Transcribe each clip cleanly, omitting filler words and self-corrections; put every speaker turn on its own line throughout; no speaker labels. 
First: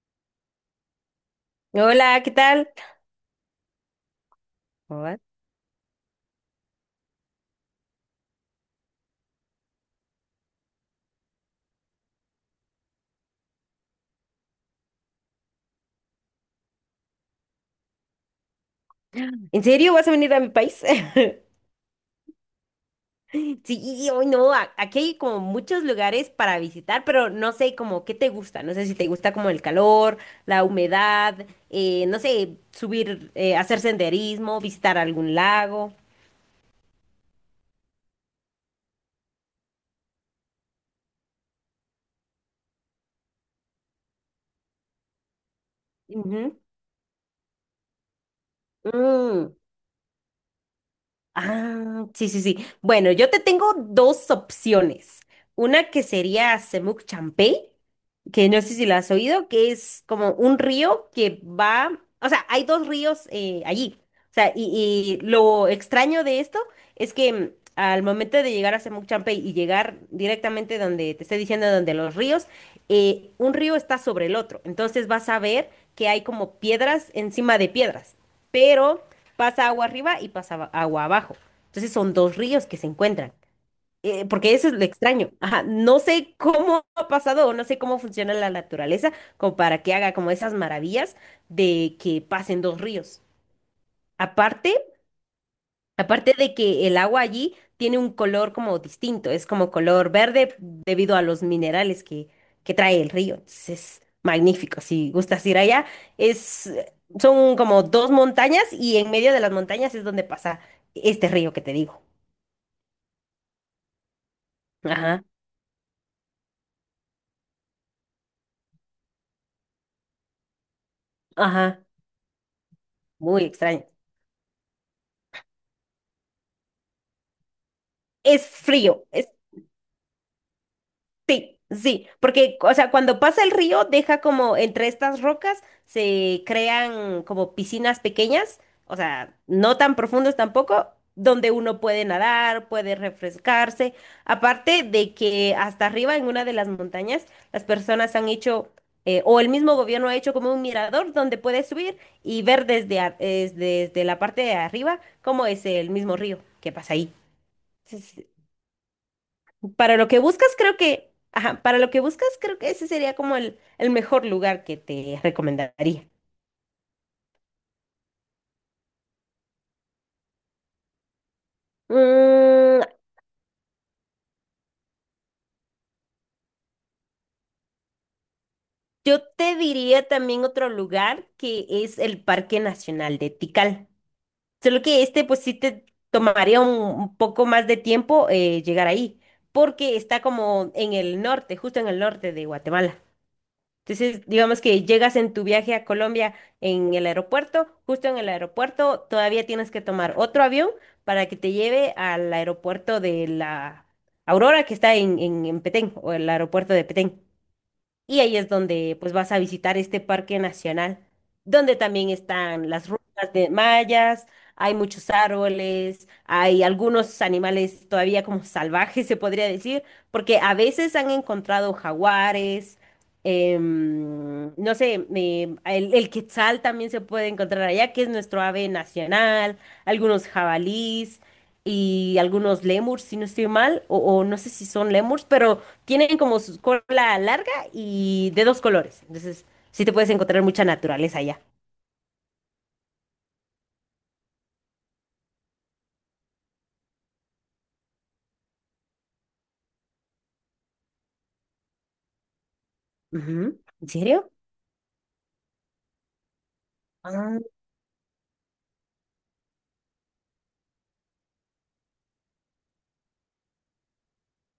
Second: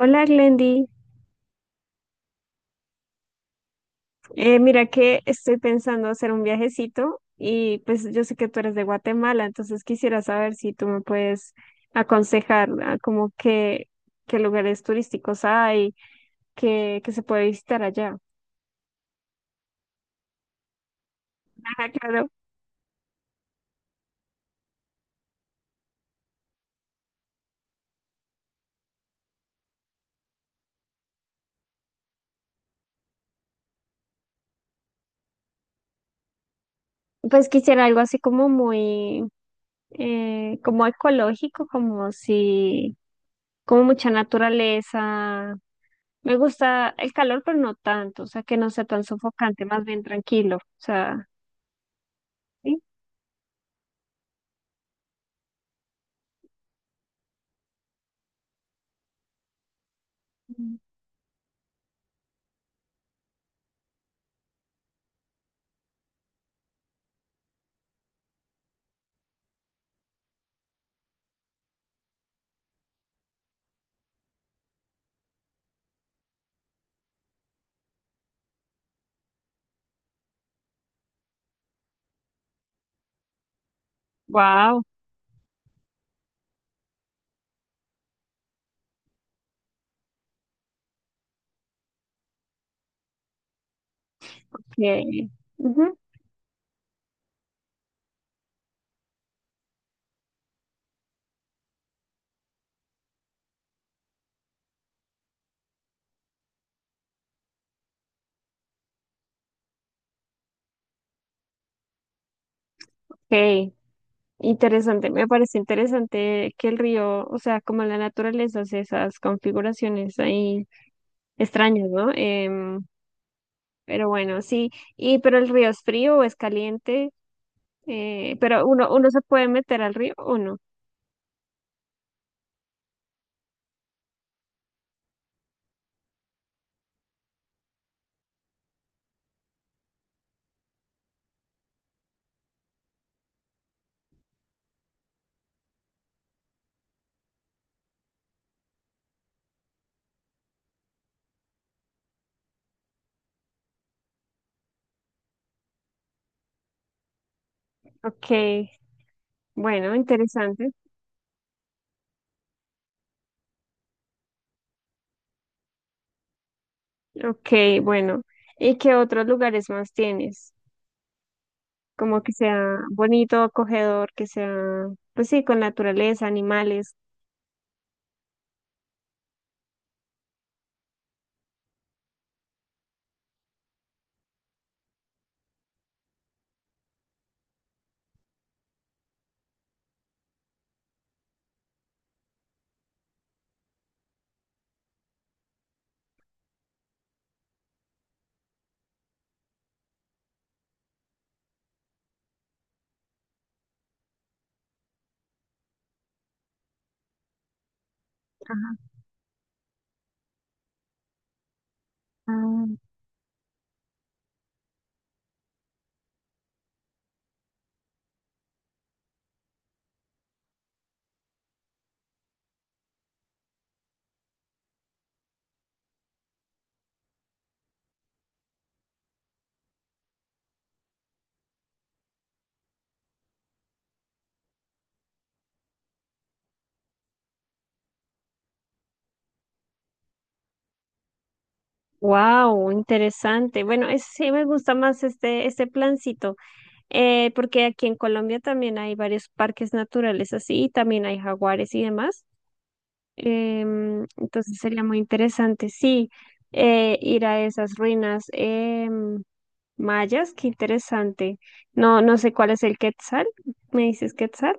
Hola Glendy.
Hola, ¿qué tal?
Mira
Hola.
que estoy pensando hacer un viajecito y pues yo sé que tú eres de Guatemala, entonces quisiera saber si tú me puedes aconsejar, como que qué lugares turísticos hay, que se puede visitar allá.
¿En serio vas a venir a mi país?
Ajá, claro.
Sí, hoy no, aquí hay como muchos lugares para visitar, pero no sé como qué te gusta, no sé si te gusta como el calor, la humedad, no sé, subir, hacer senderismo, visitar algún lago.
Pues quisiera algo así como muy, como ecológico, como si, como mucha naturaleza. Me
Ujú.
gusta el calor, pero no tanto, o sea, que no sea tan
Mm,
sofocante, más bien tranquilo, o sea,
Ah, sí, sí, sí.
¿sí?
Bueno, yo te tengo dos opciones. Una que sería Semuc Champey, que no sé si la has oído, que es como un río que va, o sea, hay dos ríos allí. O sea, y lo extraño de esto es que al momento de llegar a Semuc Champey y llegar directamente donde te estoy diciendo, donde los ríos, un río está sobre el otro. Entonces vas a ver que hay como piedras encima de piedras, pero pasa agua arriba y pasa agua abajo. Entonces son dos ríos que se encuentran. Porque eso es lo
Wow,
extraño. Ajá, no sé cómo ha pasado o no sé cómo funciona la naturaleza como para que haga como esas maravillas de que pasen dos ríos. Aparte,
qué, ujú,
aparte de que el agua allí tiene un color como distinto, es como color verde debido a los minerales que trae el río. Entonces es magnífico. Si gustas ir allá, es, son como dos montañas y en medio de las montañas es donde pasa este río que te digo.
qué interesante.
Ajá,
Me parece interesante que el río, o sea, como la naturaleza hace esas configuraciones ahí
ajá,
extrañas, ¿no?
muy extraño.
Pero bueno, sí. Y pero el río es frío o es caliente,
Es
pero
frío,
uno se
es
puede meter al río o no.
sí, sí, porque, o sea, cuando pasa el río, deja como entre estas rocas, se crean como piscinas pequeñas, o sea, no tan profundas tampoco, donde uno puede nadar, puede refrescarse. Aparte de que hasta arriba en una de las montañas, las personas han hecho, o el mismo gobierno ha hecho como un mirador donde puedes subir y ver desde, desde la parte de arriba cómo es el mismo río que pasa ahí.
Okay, bueno,
Para lo que buscas,
interesante.
creo que, ajá, para lo que buscas, creo que ese sería como el mejor lugar que te recomendaría.
Okay, bueno. ¿Y qué otros lugares más tienes? Como que sea
Mm,
bonito, acogedor, que sea, pues sí, con naturaleza, animales.
yo te diría también otro lugar que es el Parque Nacional de Tikal. Solo que este, pues sí te tomaría un poco más de tiempo llegar ahí, porque está como en el norte, justo en el norte de Guatemala. Entonces, digamos que llegas en tu viaje a Colombia en el aeropuerto, justo en el aeropuerto, todavía tienes que tomar otro avión para que te lleve al aeropuerto de la Aurora que está en Petén o el aeropuerto de Petén. Y ahí es donde pues vas a visitar este parque nacional, donde también están las ruinas de mayas, hay muchos árboles, hay algunos animales todavía como salvajes, se podría decir, porque a veces han encontrado jaguares, no sé, el quetzal también se puede encontrar allá, que es nuestro ave nacional, algunos jabalís y algunos lémurs, si no estoy mal, o no sé si son lémurs, pero tienen como su cola larga y de dos colores. Entonces, sí te puedes encontrar mucha naturaleza allá.
Wow, interesante. Bueno, sí me gusta más este plancito, porque aquí en Colombia también hay varios parques naturales así, y también hay jaguares y demás.
Ujú. ¿En serio?
Entonces sería muy interesante, sí, ir
Ah.
a esas ruinas, em, mayas, qué interesante. No, no sé cuál es el Quetzal, ¿me dices Quetzal?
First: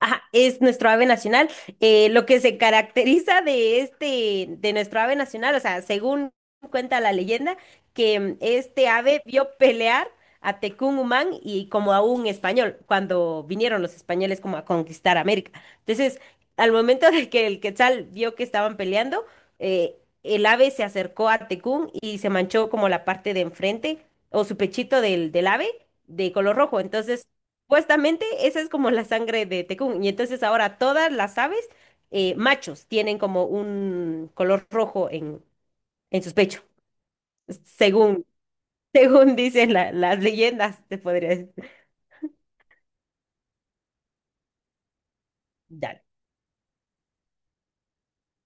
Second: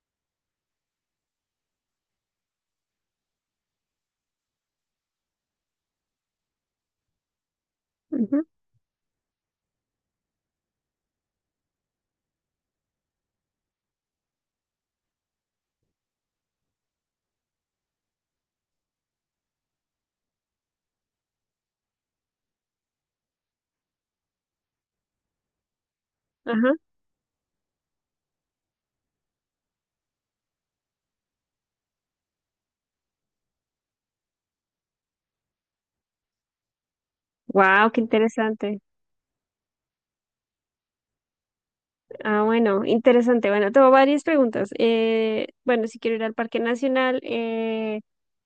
Ajá, es nuestro ave nacional. Lo que se caracteriza de este, de nuestro ave nacional, o sea, según cuenta la leyenda, que
Ujú.
este ave vio pelear a Humán y como a un español, cuando vinieron los españoles como a conquistar América. Entonces, al momento de que el Quetzal vio que estaban peleando, eh, el ave se acercó a Tecún y se manchó como la parte de enfrente o su pechito del ave de color
Ajá.
rojo. Entonces, supuestamente esa es como la sangre de Tekún. Y entonces ahora todas las aves, machos, tienen como un color rojo en sus pechos,
Wow, qué
según,
interesante.
según dicen las leyendas, te podría decir.
Ah, bueno, interesante. Bueno, tengo varias preguntas. Bueno, si
Dale.
quiero ir al Parque Nacional,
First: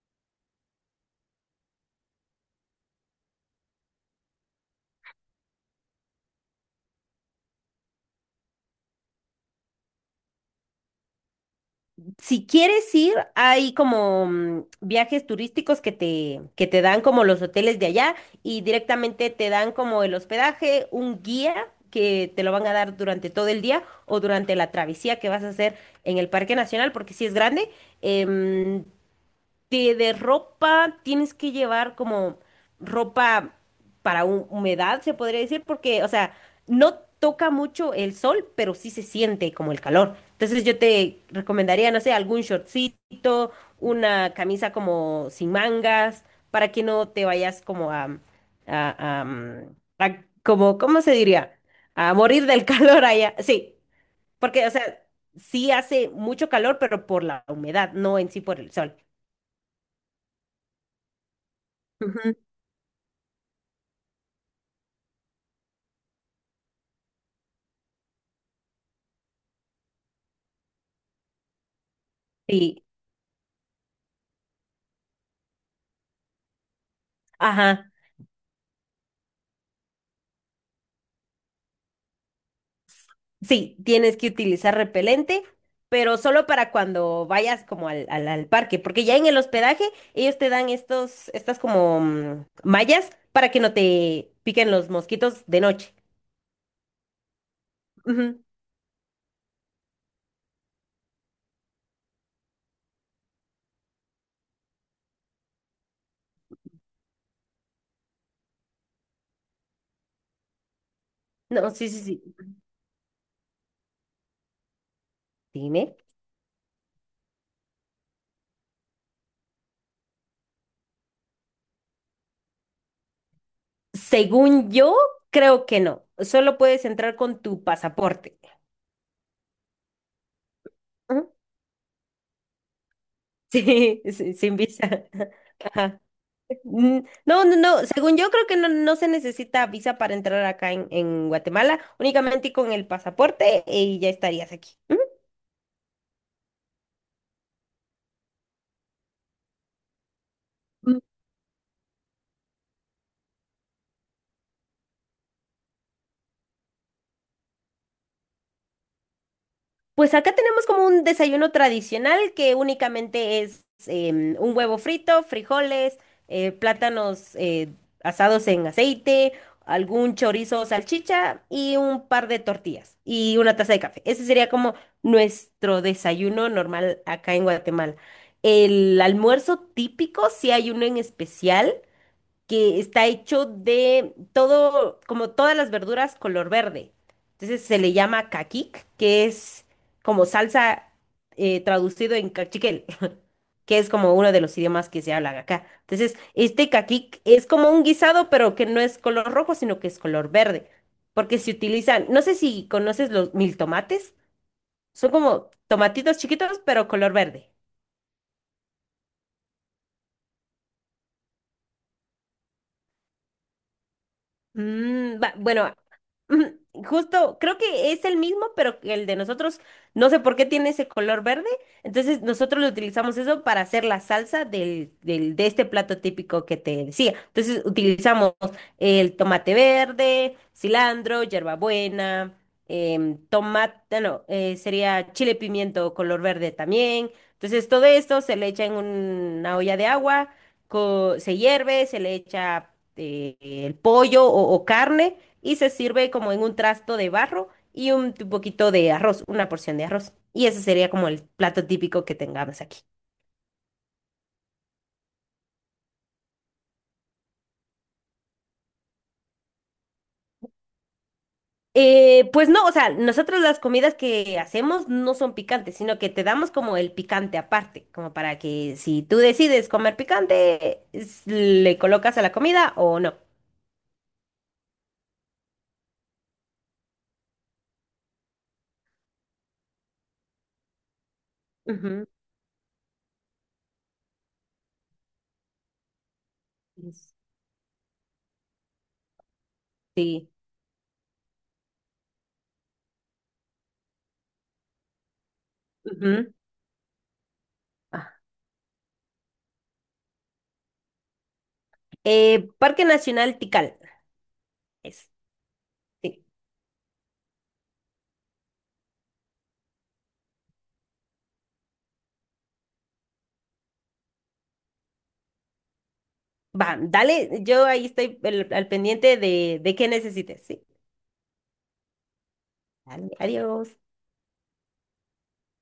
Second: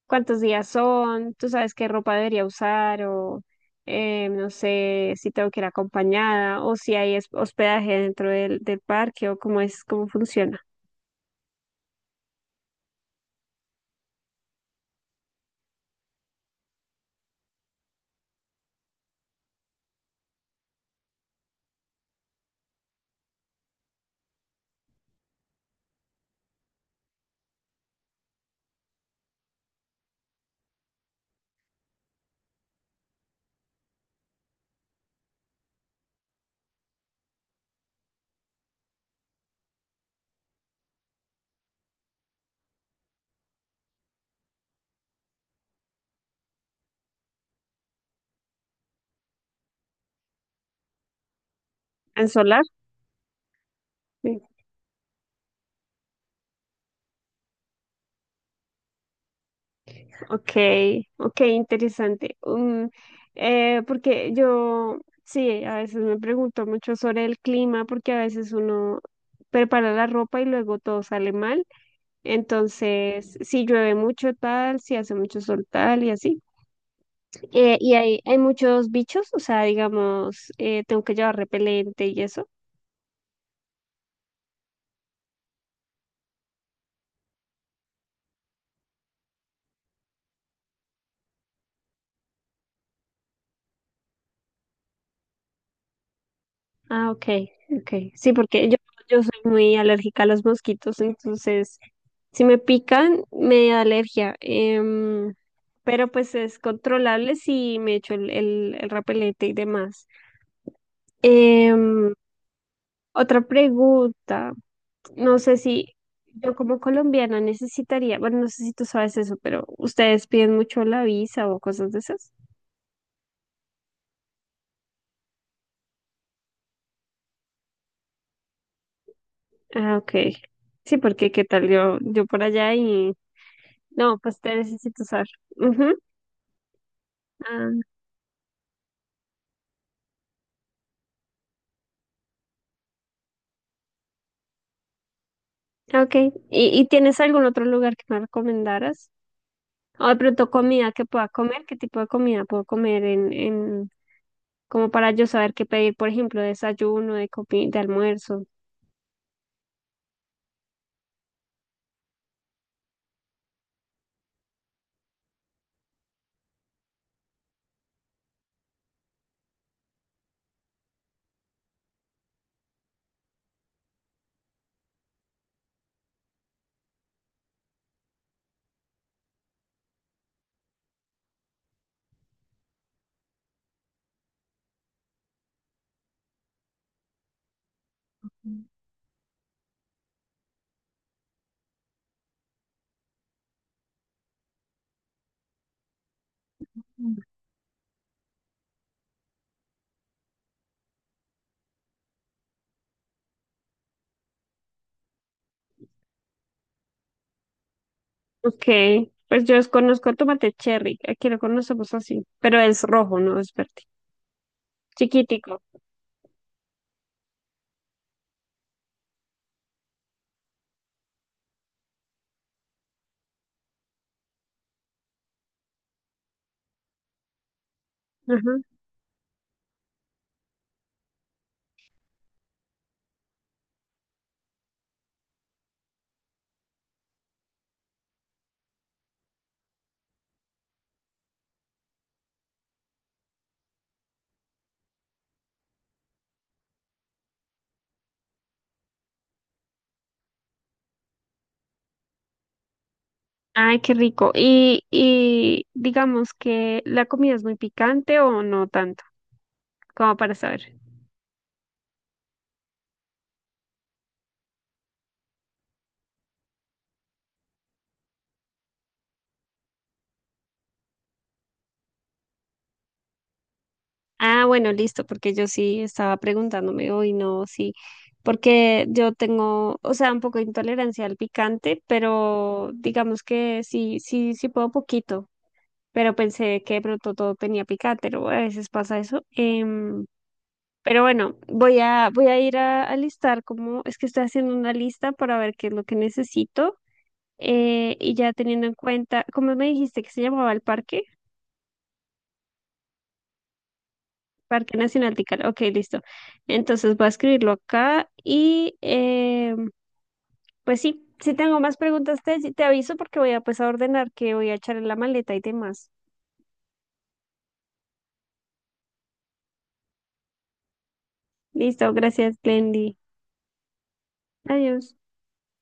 ¿cuántos días son? ¿Tú sabes qué ropa debería usar? O no sé si tengo que ir acompañada o si hay hospedaje dentro del parque o cómo es, cómo funciona.
Si quieres ir, hay como viajes turísticos que te dan como los hoteles de allá y directamente te dan como el hospedaje, un guía que te lo van a dar durante todo el día o durante la travesía que vas a hacer en el Parque Nacional, porque si es grande. em, de ropa tienes que llevar como ropa para humedad, se podría decir, porque, o sea, no toca mucho el sol, pero sí se siente como el calor. Entonces yo te recomendaría, no sé, algún shortcito, una camisa como sin mangas, para que no te vayas como a, a como, ¿cómo se diría? A
¿En
morir
solar?
del calor allá. Sí,
Sí.
porque, o sea, sí hace mucho calor, pero por la humedad, no en sí por el sol.
Ok, ok, interesante. Porque yo, sí, a veces me pregunto mucho sobre el clima porque a veces uno prepara la ropa y luego todo sale mal.
Sí,
Entonces, si llueve mucho tal, si hace mucho sol tal y así.
ajá.
Y hay muchos bichos, o sea, digamos, tengo que llevar repelente y eso.
Sí, tienes que utilizar repelente, pero solo para cuando vayas como al parque, porque ya en el hospedaje ellos te dan estas como mallas para que no te piquen los mosquitos de noche.
Ah, ok, ok. Sí,
Ujú.
yo soy muy alérgica a los mosquitos, entonces, si me pican, me da alergia. Em, pero pues es controlable si me echo el repelente y demás.
No, sí, sí,
Em.
sí.
Otra pregunta, no sé si
Dime.
yo como colombiana necesitaría, bueno, no sé si tú sabes eso, pero ¿ustedes piden mucho la visa o cosas de esas?
Según yo, creo que no. Solo puedes entrar con tu pasaporte.
Ah, ok. Sí, porque
Ujú.
qué tal yo por allá y...
Sí,
No,
sí,
pues te
sin visa.
necesito usar. Ujú.
Ajá. Mm, no, no, no. Según yo creo que no, no se necesita visa para entrar acá en Guatemala, únicamente con el pasaporte y ya estarías aquí.
Ah, ok. Y tienes algún otro lugar que me recomendaras? O de pronto comida
Ujú.
que pueda comer, ¿qué tipo de comida puedo comer como para yo saber qué pedir, por ejemplo, desayuno, de almuerzo?
Pues acá tenemos como un desayuno tradicional que únicamente es un huevo frito, frijoles, plátanos asados en aceite, algún chorizo o salchicha y un par de tortillas y una taza de café. Ese sería como nuestro desayuno normal acá en Guatemala. El almuerzo típico, si hay uno en especial, que está hecho de todo, como todas las verduras color verde. Entonces se le llama caquic, que es como salsa traducido en cachiquel, que es como uno de los idiomas que se habla acá. Entonces, este caquic es como un guisado, pero que no es color rojo, sino que es color verde. Porque se utilizan, no sé si conoces los mil tomates, son como tomatitos chiquitos, pero color verde.
Ok, pues yo conozco tomate cherry, aquí lo conocemos así, pero es rojo, no es verde.
Mm,
Chiquitico.
bueno, mm, justo creo que es el mismo, pero que el de nosotros, no sé por qué tiene ese color verde. Entonces nosotros lo utilizamos eso para hacer la salsa de este plato típico que te decía. Entonces utilizamos
Ajá.
el tomate verde, cilantro, hierbabuena, em, tomate, no, sería chile pimiento color verde también. Entonces todo esto se le echa en una olla de agua, se hierve, se le echa el pollo o carne y se sirve como en un trasto de barro y un poquito de arroz, una porción de arroz. Y ese sería como el plato típico que tengamos aquí.
Ay, qué rico. Y digamos que la comida es muy picante o no tanto, como para saber.
Pues no, o sea, nosotros las comidas que hacemos no son picantes, sino que te damos como el picante aparte, como para que si tú decides comer picante, le colocas a la comida o no.
Ah, bueno, listo, porque yo sí estaba preguntándome hoy, no, sí, porque yo tengo, o sea, un poco de intolerancia al picante,
Ujú.
pero digamos que sí, sí, sí puedo poquito. Pero pensé que de pronto todo tenía picante, ¿no? A veces pasa eso. Em,
Sí.
pero bueno, voy a ir a listar como es que estoy haciendo una lista para ver qué es lo que
Ujú.
necesito. Eh,
Ah.
y ya teniendo en cuenta, ¿cómo me dijiste que se llamaba el parque?
Parque Nacional Tikal.
Parque
Es.
Nacional Tical. Ok, listo.
Sí.
Entonces voy a escribirlo acá y em, pues sí, si tengo más preguntas te aviso porque voy a pues a ordenar que voy a echar en la maleta y demás.
Va, dale, yo ahí estoy al pendiente de qué necesites, ¿sí?
Listo, gracias, Glendy.
Dale, adiós.
Adiós.